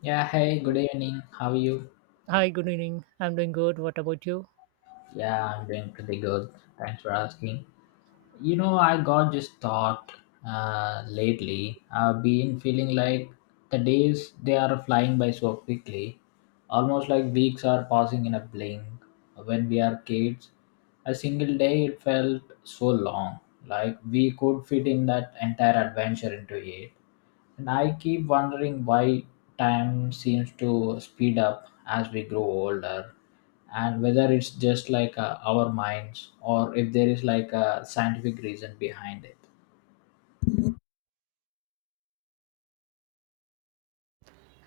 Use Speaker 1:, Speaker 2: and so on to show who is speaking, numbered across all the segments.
Speaker 1: Yeah, hey, good evening. How are you?
Speaker 2: Hi, good evening. I'm doing good. What about you?
Speaker 1: Yeah, I'm doing pretty good. Thanks for asking. You know, I got this thought lately. I've been feeling like the days they are flying by so quickly, almost like weeks are passing in a blink. When we are kids, a single day it felt so long, like we could fit in that entire adventure into it. And I keep wondering why time seems to speed up as we grow older and whether it's just like our minds or if there is like a scientific reason behind it.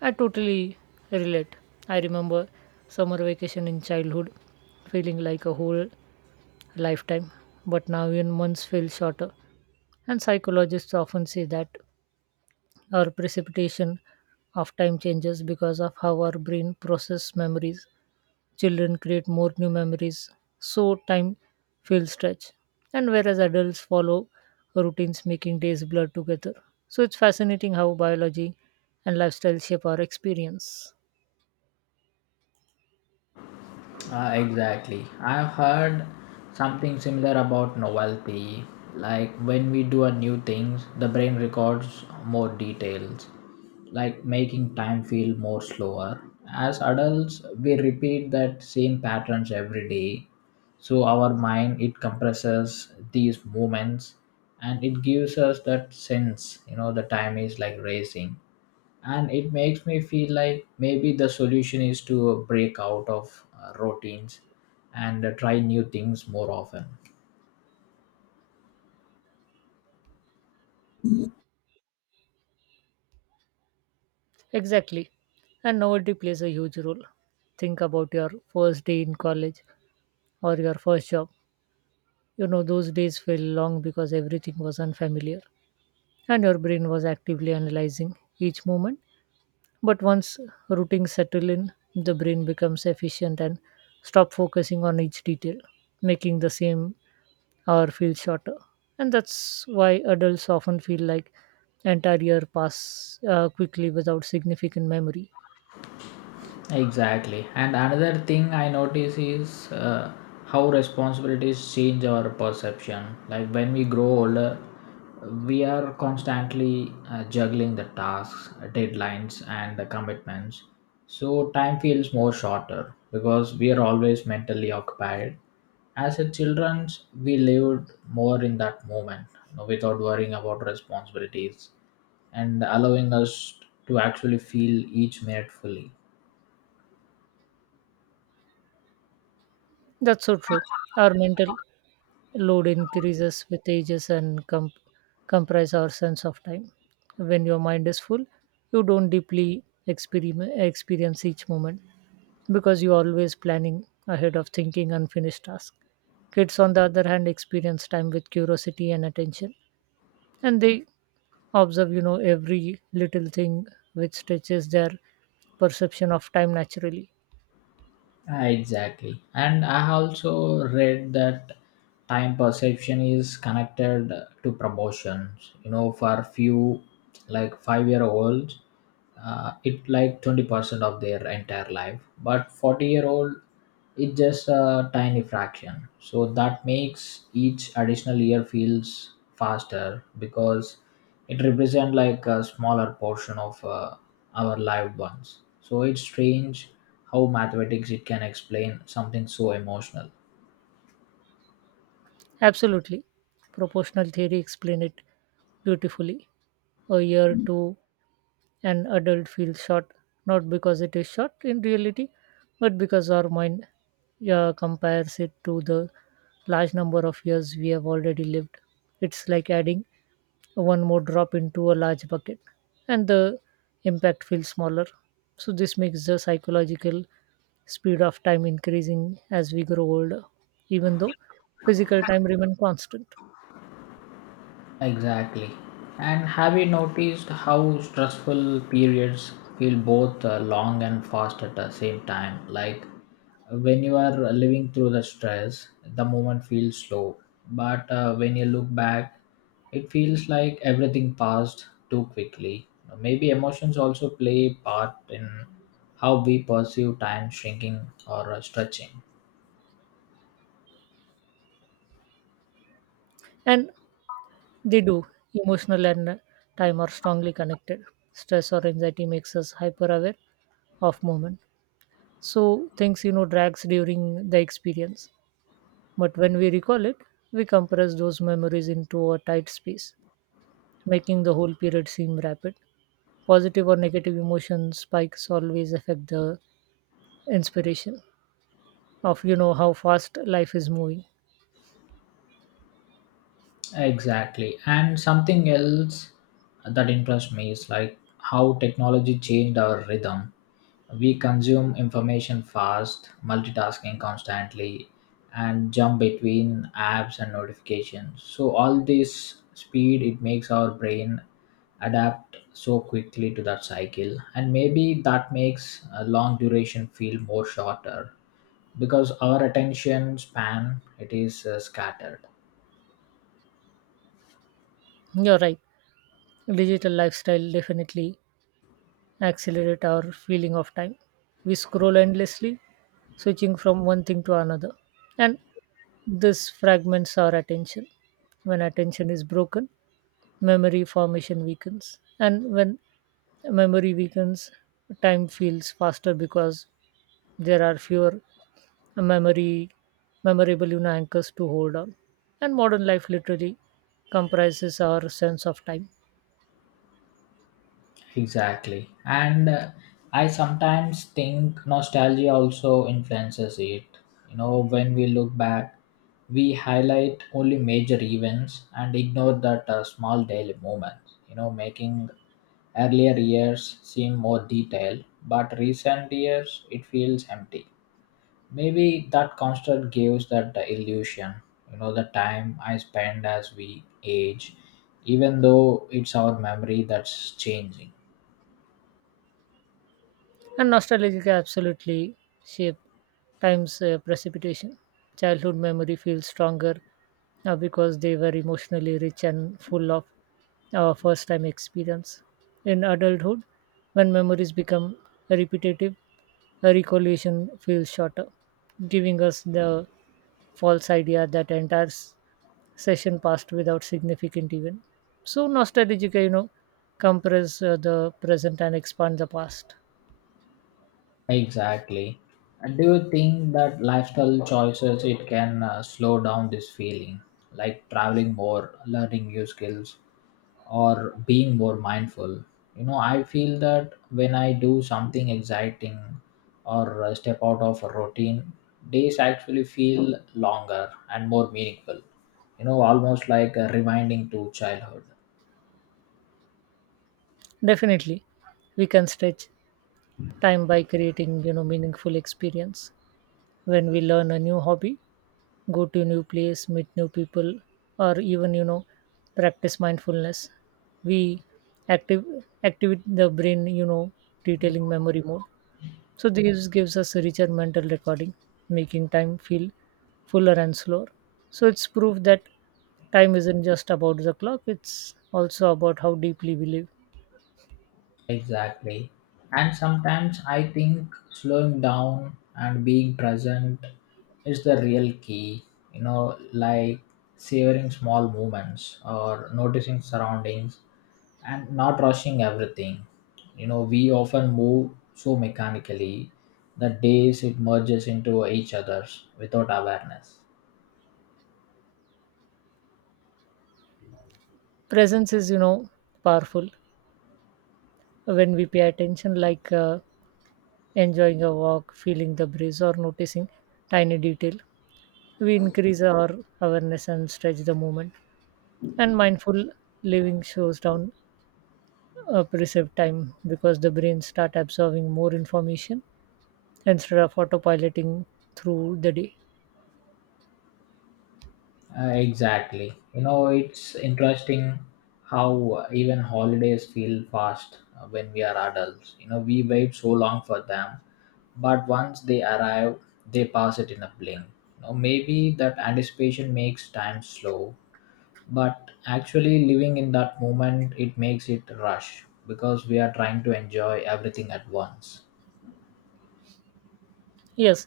Speaker 2: I totally relate. I remember summer vacation in childhood feeling like a whole lifetime, but now even months feel shorter. And psychologists often say that our precipitation of time changes because of how our brain processes memories. Children create more new memories, so time feels stretched. And whereas adults follow routines, making days blur together. So it's fascinating how biology and lifestyle shape our experience.
Speaker 1: Exactly. I've heard something similar about novelty. Like when we do a new things, the brain records more details, like making time feel more slower. As adults, we repeat that same patterns every day. So our mind it compresses these moments and it gives us that sense, you know, the time is like racing and it makes me feel like maybe the solution is to break out of routines and try new things more often.
Speaker 2: Exactly. And novelty plays a huge role. Think about your first day in college or your first job. You know, those days feel long because everything was unfamiliar and your brain was actively analyzing each moment. But once routines settle in, the brain becomes efficient and stop focusing on each detail, making the same hour feel shorter. And that's why adults often feel like entire year pass quickly without significant memory.
Speaker 1: Exactly. And another thing I notice is how responsibilities change our perception. Like when we grow older, we are constantly juggling the tasks, deadlines, and the commitments. So time feels more shorter because we are always mentally occupied. As a children, we lived more in that moment, you know, without worrying about responsibilities and allowing us to actually feel each minute fully.
Speaker 2: That's so true. Our mental load increases with ages and comprise our sense of time. When your mind is full, you don't deeply experience each moment because you are always planning ahead of thinking unfinished tasks. Kids, on the other hand, experience time with curiosity and attention, and they observe, you know, every little thing which stretches their perception of time naturally.
Speaker 1: Ah, exactly. And I have also read that time perception is connected to promotions. You know, for few like 5-year olds, it like 20% of their entire life. But 40-year year old it's just a tiny fraction so that makes each additional year feels faster because it represents like a smaller portion of our lived ones so it's strange how mathematics it can explain something so emotional.
Speaker 2: Absolutely. Proportional theory explain it beautifully. A year to an adult feels short not because it is short in reality but because our mind compares it to the large number of years we have already lived. It's like adding one more drop into a large bucket, and the impact feels smaller. So this makes the psychological speed of time increasing as we grow older even though physical time remains constant.
Speaker 1: Exactly. And have you noticed how stressful periods feel both long and fast at the same time? Like when you are living through the stress, the moment feels slow. But when you look back, it feels like everything passed too quickly. Maybe emotions also play a part in how we perceive time shrinking or stretching.
Speaker 2: And They do. Emotional and time are strongly connected. Stress or anxiety makes us hyper aware of movement. So things, you know, drags during the experience. But when we recall it, we compress those memories into a tight space, making the whole period seem rapid. Positive or negative emotion spikes always affect the inspiration of, you know, how fast life is moving.
Speaker 1: Exactly. And something else that interests me is like how technology changed our rhythm. We consume information fast, multitasking constantly, and jump between apps and notifications. So, all this speed, it makes our brain adapt so quickly to that cycle. And maybe that makes a long duration feel more shorter because our attention span it is scattered.
Speaker 2: You're right. Digital lifestyle definitely accelerate our feeling of time. We scroll endlessly switching from one thing to another. And this fragments our attention. When attention is broken, memory formation weakens. And when memory weakens, time feels faster because there are fewer memory memorable, you know, anchors to hold on. And modern life literally comprises our sense of time.
Speaker 1: Exactly. And I sometimes think nostalgia also influences it. You know, when we look back, we highlight only major events and ignore that small daily moments, you know, making earlier years seem more detailed, but recent years it feels empty. Maybe that construct gives that the illusion, you know, the time I spend as we age, even though it's our memory that's changing.
Speaker 2: And nostalgia can absolutely shape time's precipitation. Childhood memory feels stronger because they were emotionally rich and full of our first time experience. In adulthood, when memories become repetitive, a recollection feels shorter, giving us the false idea that entire session passed without significant event. So nostalgia, you know, compress the present and expand the past.
Speaker 1: Exactly. And do you think that lifestyle choices it can slow down this feeling, like traveling more, learning new skills, or being more mindful? You know, I feel that when I do something exciting or step out of a routine, days actually feel longer and more meaningful. You know, almost like a reminding to childhood.
Speaker 2: Definitely, we can stretch time by creating, you know, meaningful experience. When we learn a new hobby, go to a new place, meet new people, or even, you know, practice mindfulness, we active activate the brain, you know, detailing memory mode. So this gives us a richer mental recording, making time feel fuller and slower. So it's proof that time isn't just about the clock; it's also about how deeply we live.
Speaker 1: Exactly. And sometimes I think slowing down and being present is the real key, you know, like savoring small moments or noticing surroundings and not rushing everything. You know, we often move so mechanically that days it merges into each other's without awareness.
Speaker 2: Presence is, you know, powerful when we pay attention, like enjoying a walk, feeling the breeze or noticing tiny detail. We increase our awareness and stretch the movement, and mindful living shows down a perceived time because the brain start absorbing more information instead of autopiloting through the day.
Speaker 1: Exactly. You know, it's interesting how even holidays feel fast when we are adults. You know, we wait so long for them, but once they arrive, they pass it in a blink. You know, maybe that anticipation makes time slow, but actually living in that moment, it makes it rush because we are trying to enjoy everything at once.
Speaker 2: Yes,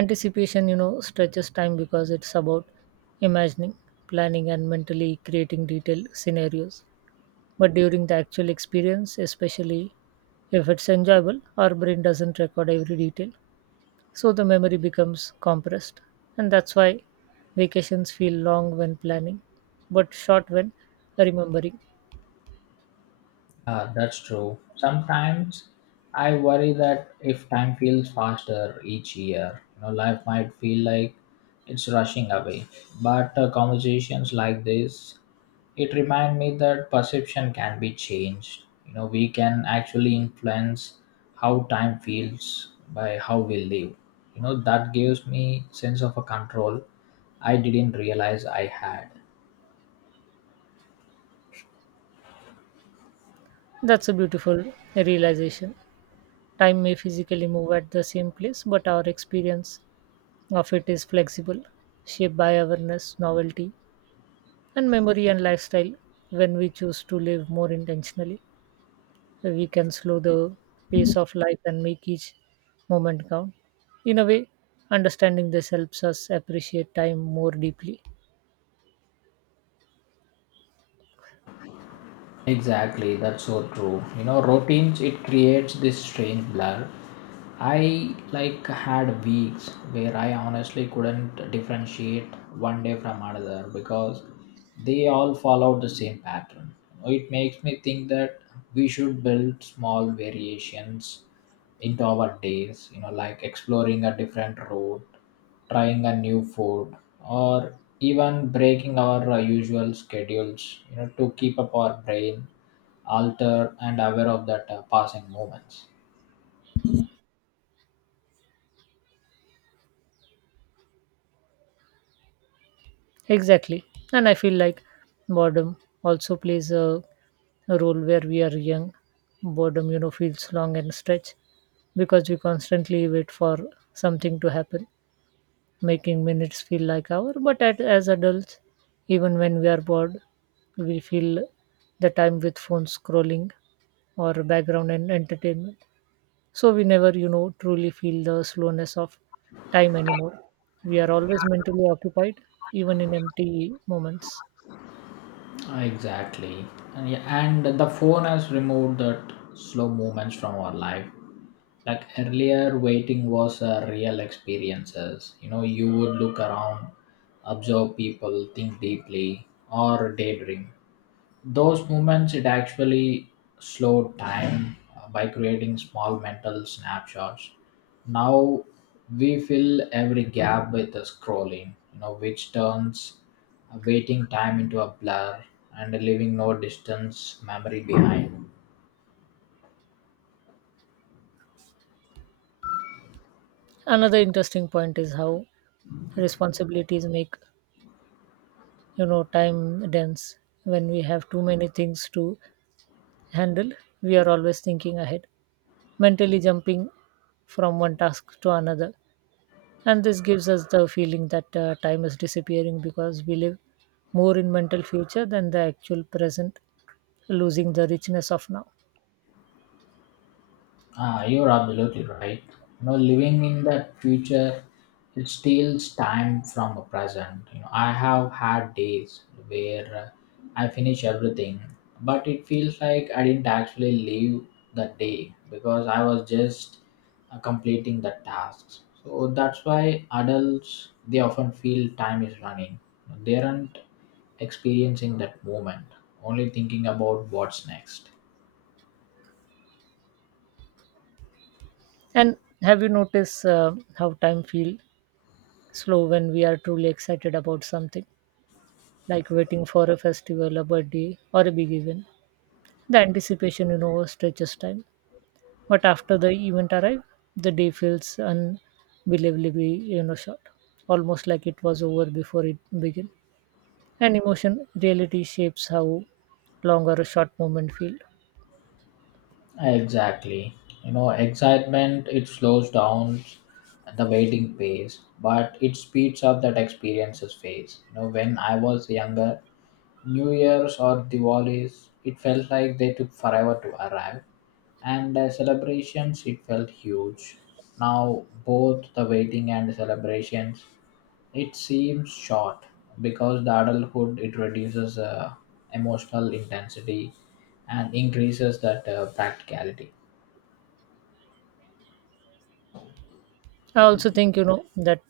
Speaker 2: anticipation, you know, stretches time because it's about imagining, planning and mentally creating detailed scenarios. But during the actual experience, especially if it's enjoyable, our brain doesn't record every detail, so the memory becomes compressed. And that's why vacations feel long when planning, but short when remembering.
Speaker 1: Ah, that's true. Sometimes I worry that if time feels faster each year, you know, life might feel like it's rushing away. But conversations like this, it remind me that perception can be changed. You know, we can actually influence how time feels by how we live. You know, that gives me sense of a control I didn't realize I had.
Speaker 2: That's a beautiful realization. Time may physically move at the same place, but our experience of it is flexible, shaped by awareness, novelty, and memory and lifestyle when we choose to live more intentionally. So we can slow the pace of life and make each moment count. In a way, understanding this helps us appreciate time more deeply.
Speaker 1: Exactly, that's so true. You know, routines it creates this strange blur. I like had weeks where I honestly couldn't differentiate one day from another because they all followed the same pattern. It makes me think that we should build small variations into our days, you know, like exploring a different road, trying a new food, or even breaking our usual schedules, you know, to keep up our brain altered and aware of that passing moments.
Speaker 2: Exactly. And I feel like boredom also plays a role where we are young. Boredom, you know, feels long and stretch because we constantly wait for something to happen, making minutes feel like hour. But as adults, even when we are bored, we fill the time with phone scrolling or background and entertainment, so we never, you know, truly feel the slowness of time anymore. We are always mentally occupied even in empty moments.
Speaker 1: Exactly. And, yeah, and the phone has removed that slow movements from our life, like earlier waiting was a real experiences. You know, you would look around, observe people, think deeply, or daydream. Those moments it actually slowed time by creating small mental snapshots. Now we fill every gap with the scrolling, you know, which turns a waiting time into a blur and leaving no distance memory behind.
Speaker 2: Another interesting point is how responsibilities make, you know, time dense. When we have too many things to handle, we are always thinking ahead, mentally jumping from one task to another. And this gives us the feeling that time is disappearing because we live more in mental future than the actual present, losing the richness of now.
Speaker 1: Ah, you're absolutely right. You know, living in that future, it steals time from the present. You know, I have had days where I finish everything, but it feels like I didn't actually live that day because I was just completing the tasks. So that's why adults they often feel time is running. They aren't experiencing that moment, only thinking about what's next.
Speaker 2: And have you noticed how time feels slow when we are truly excited about something, like waiting for a festival, a birthday, or a big event? The anticipation, you know, stretches time. But after the event arrived, the day feels unbelievably, you know, short, almost like it was over before it began. And emotion reality shapes how long or a short moment feel.
Speaker 1: Exactly. You know, excitement it slows down the waiting pace, but it speeds up that experiences phase. You know, when I was younger, New Year's or Diwali's, it felt like they took forever to arrive, and celebrations it felt huge. Now both the waiting and the celebrations, it seems short because the adulthood it reduces emotional intensity and increases that practicality.
Speaker 2: I also think, you know, that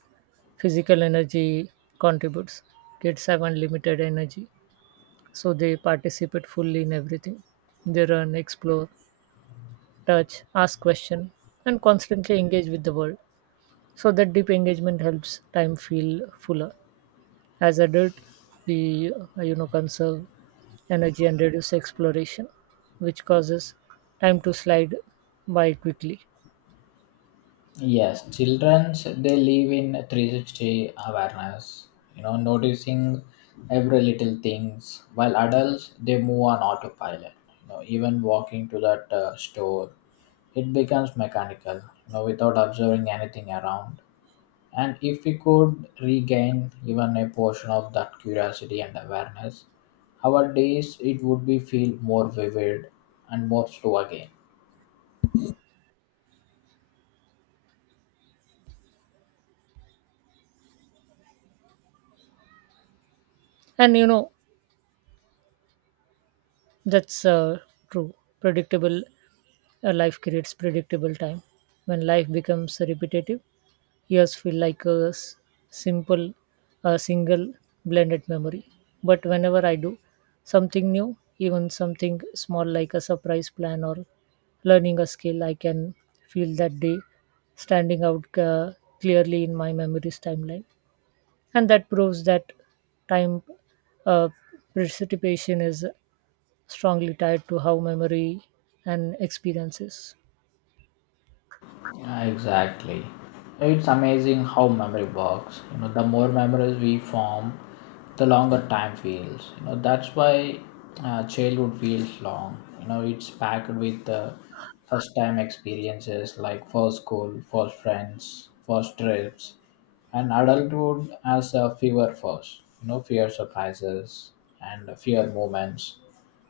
Speaker 2: physical energy contributes. Kids have unlimited energy, so they participate fully in everything. They run, explore, touch, ask question, and constantly engage with the world. So that deep engagement helps time feel fuller. As adult, we you know, conserve energy and reduce exploration, which causes time to slide by quickly.
Speaker 1: Yes, children they live in 360 awareness, you know, noticing every little things, while adults they move on autopilot. You know, even walking to that store, it becomes mechanical, you know, without observing anything around. And if we could regain even a portion of that curiosity and awareness, our days it would be feel more vivid and more slow again.
Speaker 2: And you know, that's true. Predictable life creates predictable time. When life becomes repetitive, years feel like a simple, a single blended memory. But whenever I do something new, even something small like a surprise plan or learning a skill, I can feel that day standing out clearly in my memory's timeline. And that proves that time uh, precipitation is strongly tied to how memory and experiences.
Speaker 1: Yeah, exactly. It's amazing how memory works. You know, the more memories we form, the longer time feels. You know, that's why childhood feels long. You know, it's packed with first time experiences like first school, first friends, first trips, and adulthood has fewer first. You know, fewer surprises and fewer moments.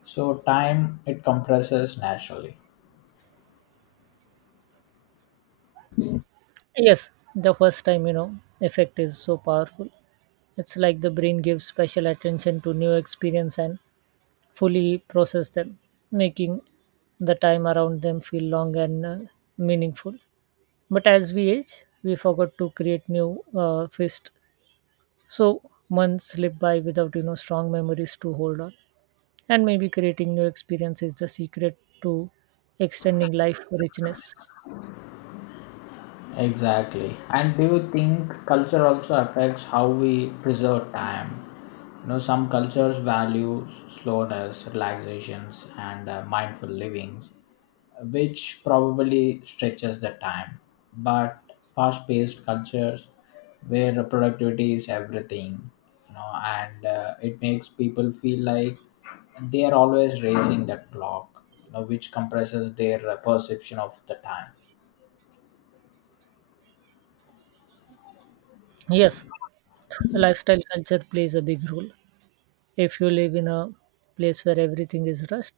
Speaker 1: So time it compresses naturally.
Speaker 2: Yes, the first time, you know, effect is so powerful. It's like the brain gives special attention to new experience and fully process them, making the time around them feel long and meaningful. But as we age, we forgot to create new fist. So months slip by without, you know, strong memories to hold on. And maybe creating new experience is the secret to extending life richness.
Speaker 1: Exactly. And do you think culture also affects how we preserve time? You know, some cultures value slowness, relaxations, and mindful living, which probably stretches the time. But fast paced cultures where productivity is everything, you know, and it makes people feel like they are always racing that clock, you know, which compresses their perception of the time.
Speaker 2: Yes, lifestyle culture plays a big role. If you live in a place where everything is rushed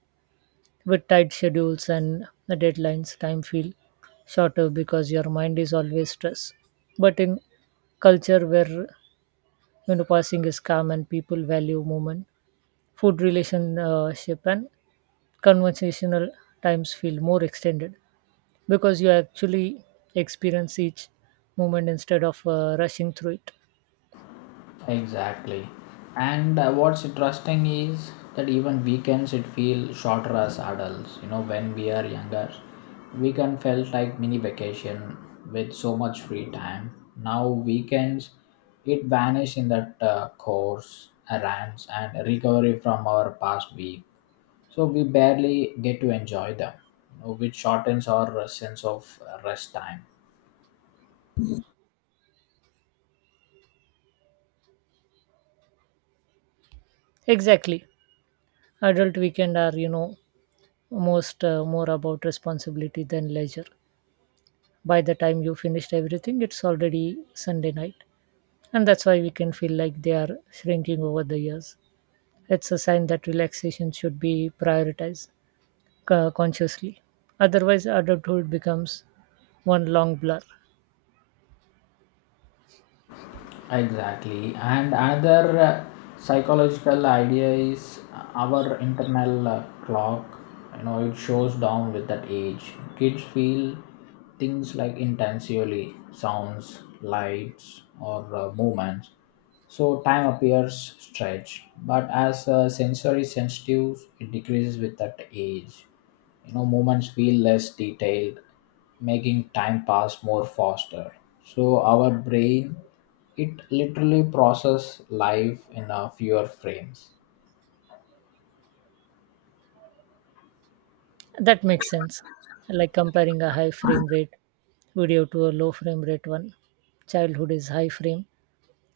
Speaker 2: with tight schedules and deadlines, time feel shorter because your mind is always stressed. But in culture where, you know, passing is calm and people value movement, food relationship and conversational times feel more extended because you actually experience each moment instead of rushing through it.
Speaker 1: Exactly. And what's interesting is that even weekends it feel shorter as adults. You know, when we are younger, weekend felt like mini vacation with so much free time. Now weekends, it vanish in that course, errands, and recovery from our past week. So we barely get to enjoy them, you know, which shortens our sense of rest time.
Speaker 2: Exactly, adult weekend are, you know, most more about responsibility than leisure. By the time you finished everything, it's already Sunday night, and that's why we can feel like they are shrinking over the years. It's a sign that relaxation should be prioritized consciously. Otherwise, adulthood becomes one long blur.
Speaker 1: Exactly. And another psychological idea is our internal clock. You know, it shows down with that age. Kids feel things like intensely sounds, lights, or movements. So time appears stretched, but as a sensory sensitive, it decreases with that age. You know, moments feel less detailed, making time pass more faster. So our brain, it literally process life in a fewer frames.
Speaker 2: That makes sense. Like comparing a high frame rate video to a low frame rate one. Childhood is high frame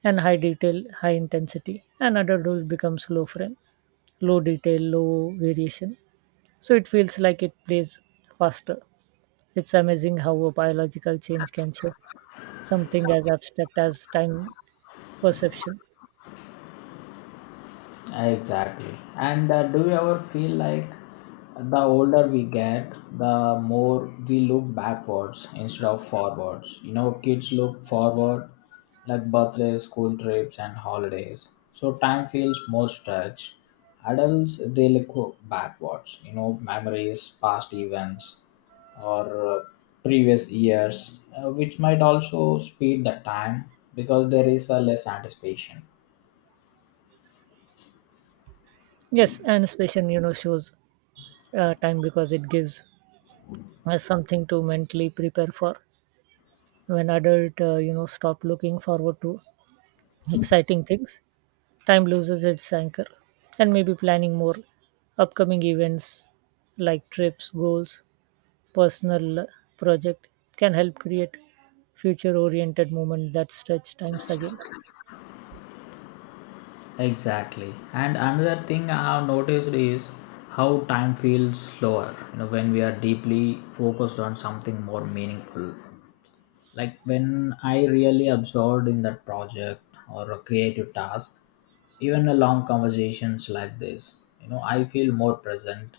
Speaker 2: and high detail, high intensity, and adulthood becomes low frame, low detail, low variation. So it feels like it plays faster. It's amazing how a biological change can shape something as abstract as time perception.
Speaker 1: Exactly. And do you ever feel like the older we get, the more we look backwards instead of forwards? You know, kids look forward like birthdays, school trips, and holidays. So time feels more stretched. Adults, they look backwards, you know, memories, past events, or previous years, which might also speed the time because there is a less anticipation.
Speaker 2: Yes, and spatial, you know, shows time because it gives us something to mentally prepare for. When adult, you know, stop looking forward to exciting things, time loses its anchor, and maybe planning more upcoming events like trips, goals, personal project can help create future oriented movement that stretch times again.
Speaker 1: Exactly. And another thing I have noticed is how time feels slower, you know, when we are deeply focused on something more meaningful, like when I really absorbed in that project or a creative task, even a long conversations like this, you know, I feel more present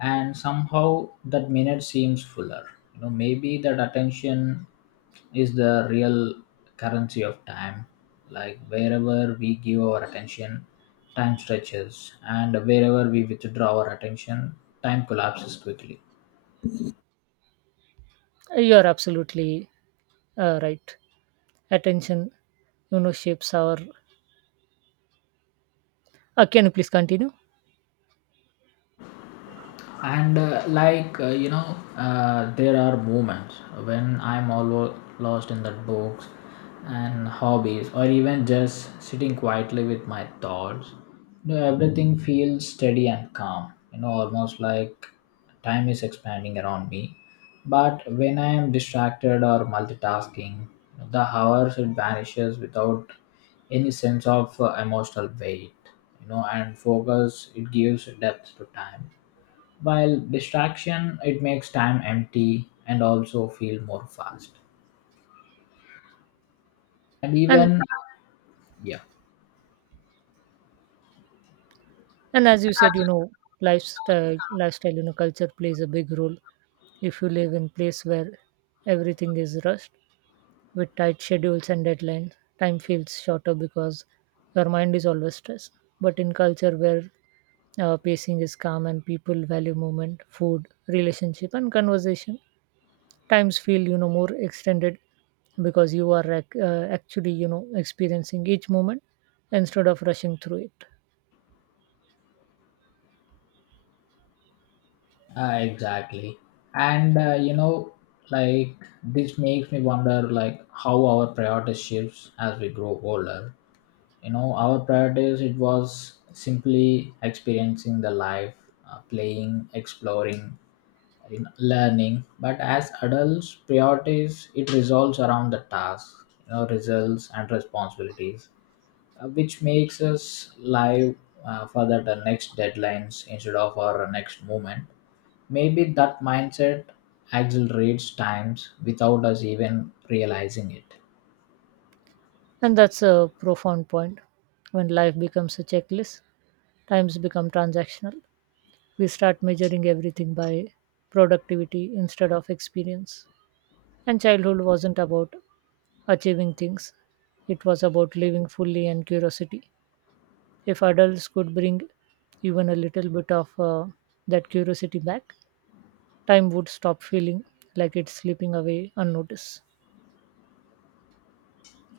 Speaker 1: and somehow that minute seems fuller. You know, maybe that attention is the real currency of time, like wherever we give our attention time stretches and wherever we withdraw our attention time collapses quickly.
Speaker 2: You are absolutely right. Attention, you know, shapes our can you please continue.
Speaker 1: And there are moments when I'm all lost in the books and hobbies or even just sitting quietly with my thoughts. You know, everything feels steady and calm, you know, almost like time is expanding around me. But when I am distracted or multitasking, the hours it vanishes without any sense of emotional weight. You know, and focus it gives depth to time while distraction, it makes time empty and also feel more fast. And
Speaker 2: And
Speaker 1: even, yeah,
Speaker 2: and as you said, you know, lifestyle, you know, culture plays a big role. If you live in place where everything is rushed with tight schedules and deadlines, time feels shorter because your mind is always stressed. But in culture where pacing is calm and people value movement, food relationship and conversation, times feel, you know, more extended because you are actually, you know, experiencing each moment instead of rushing through it.
Speaker 1: exactly. And you know, like this makes me wonder, like how our priorities shifts as we grow older. You know, our priorities it was simply experiencing the life, playing, exploring, you know, learning. But as adults, priorities it revolves around the task, you know, results and responsibilities, which makes us live for that next deadlines instead of our next movement. Maybe that mindset accelerates times without us even realizing it.
Speaker 2: And that's a profound point. When life becomes a checklist, times become transactional. We start measuring everything by productivity instead of experience. And childhood wasn't about achieving things; it was about living fully and curiosity. If adults could bring even a little bit of that curiosity back, time would stop feeling like it's slipping away unnoticed.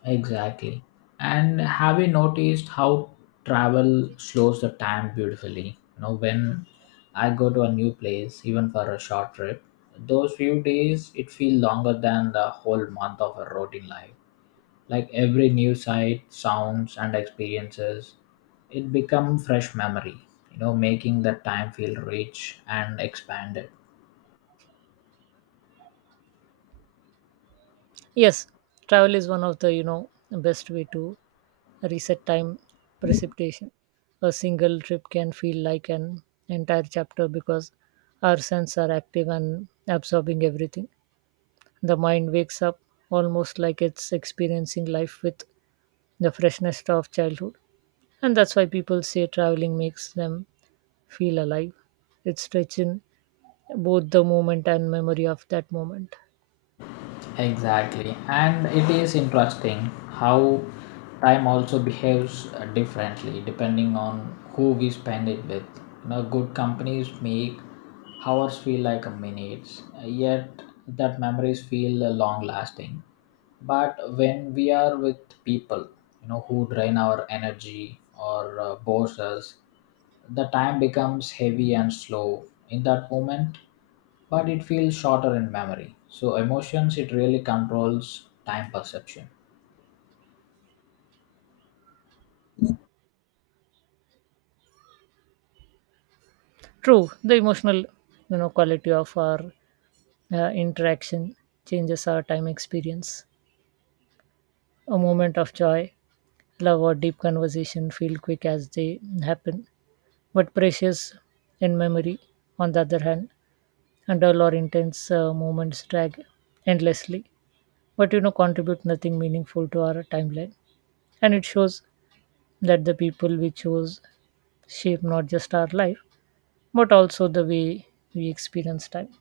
Speaker 1: Exactly. And have you noticed how travel slows the time beautifully? You know, when I go to a new place, even for a short trip, those few days it feels longer than the whole month of a routine life, like every new sight sounds and experiences it become fresh memory, you know, making that time feel rich and expanded.
Speaker 2: Yes, travel is one of the, you know, best way to reset time precipitation. A single trip can feel like an entire chapter because our senses are active and absorbing everything. The mind wakes up almost like it's experiencing life with the freshness of childhood. And that's why people say traveling makes them feel alive. It's stretching both the moment and memory of that moment.
Speaker 1: Exactly, and it is interesting how time also behaves differently depending on who we spend it with. You know, good companies make hours feel like a minutes, yet that memories feel long lasting. But when we are with people, you know, who drain our energy or bores us, the time becomes heavy and slow. In that moment, but it feels shorter in memory. So emotions it really controls time perception.
Speaker 2: True, the emotional, you know, quality of our interaction changes our time experience. A moment of joy, love, or deep conversation feel quick as they happen, but precious in memory. On the other hand, and dull or intense moments drag endlessly, but, you know, contribute nothing meaningful to our timeline. And it shows that the people we choose shape not just our life, but also the way we experience time.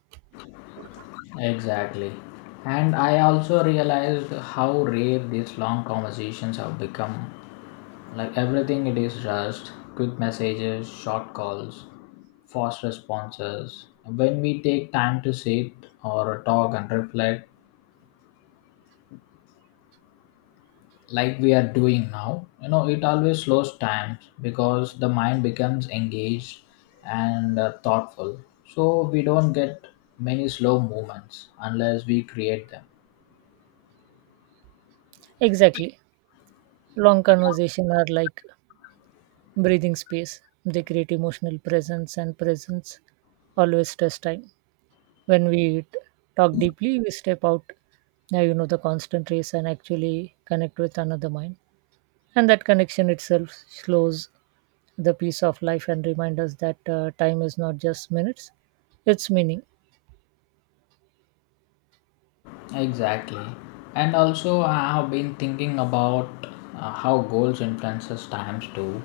Speaker 1: Exactly. And I also realized how rare these long conversations have become. Like everything it is rushed, quick messages, short calls, fast responses. When we take time to sit or talk and reflect, like we are doing now, you know, it always slows time because the mind becomes engaged and thoughtful, so we don't get many slow movements unless we create them.
Speaker 2: Exactly. Long conversation are like breathing space. They create emotional presence and presence always stress time. When we talk deeply, we step out, you know, the constant race and actually connect with another mind. And that connection itself slows the pace of life and reminds us that time is not just minutes, it's meaning.
Speaker 1: Exactly. And also, I have been thinking about how goals influences times too.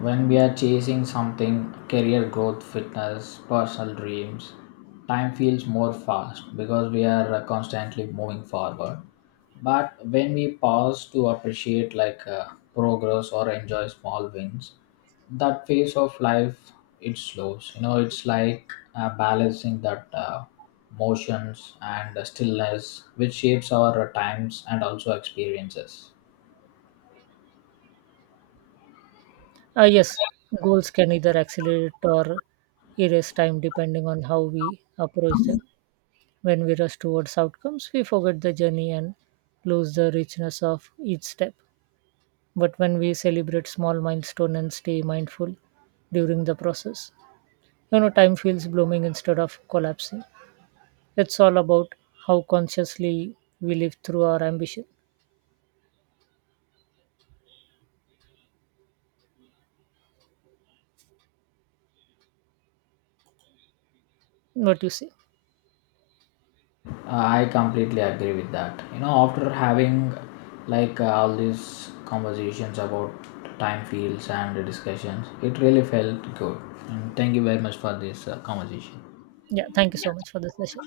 Speaker 1: When we are chasing something, career growth, fitness, personal dreams, time feels more fast because we are constantly moving forward. But when we pause to appreciate like progress or enjoy small wins, that phase of life it slows, you know, it's like balancing that motions and the stillness which shapes our times and also experiences.
Speaker 2: Yes, goals can either accelerate or erase time depending on how we approach them. When we rush towards outcomes, we forget the journey and lose the richness of each step. But when we celebrate small milestone and stay mindful during the process, you know, time feels blooming instead of collapsing. It's all about how consciously we live through our ambition. What do you say?
Speaker 1: I completely agree with that. You know, after having like all these conversations about time fields and discussions, it really felt good, and thank you very much for this conversation.
Speaker 2: Yeah, thank you so much for this session.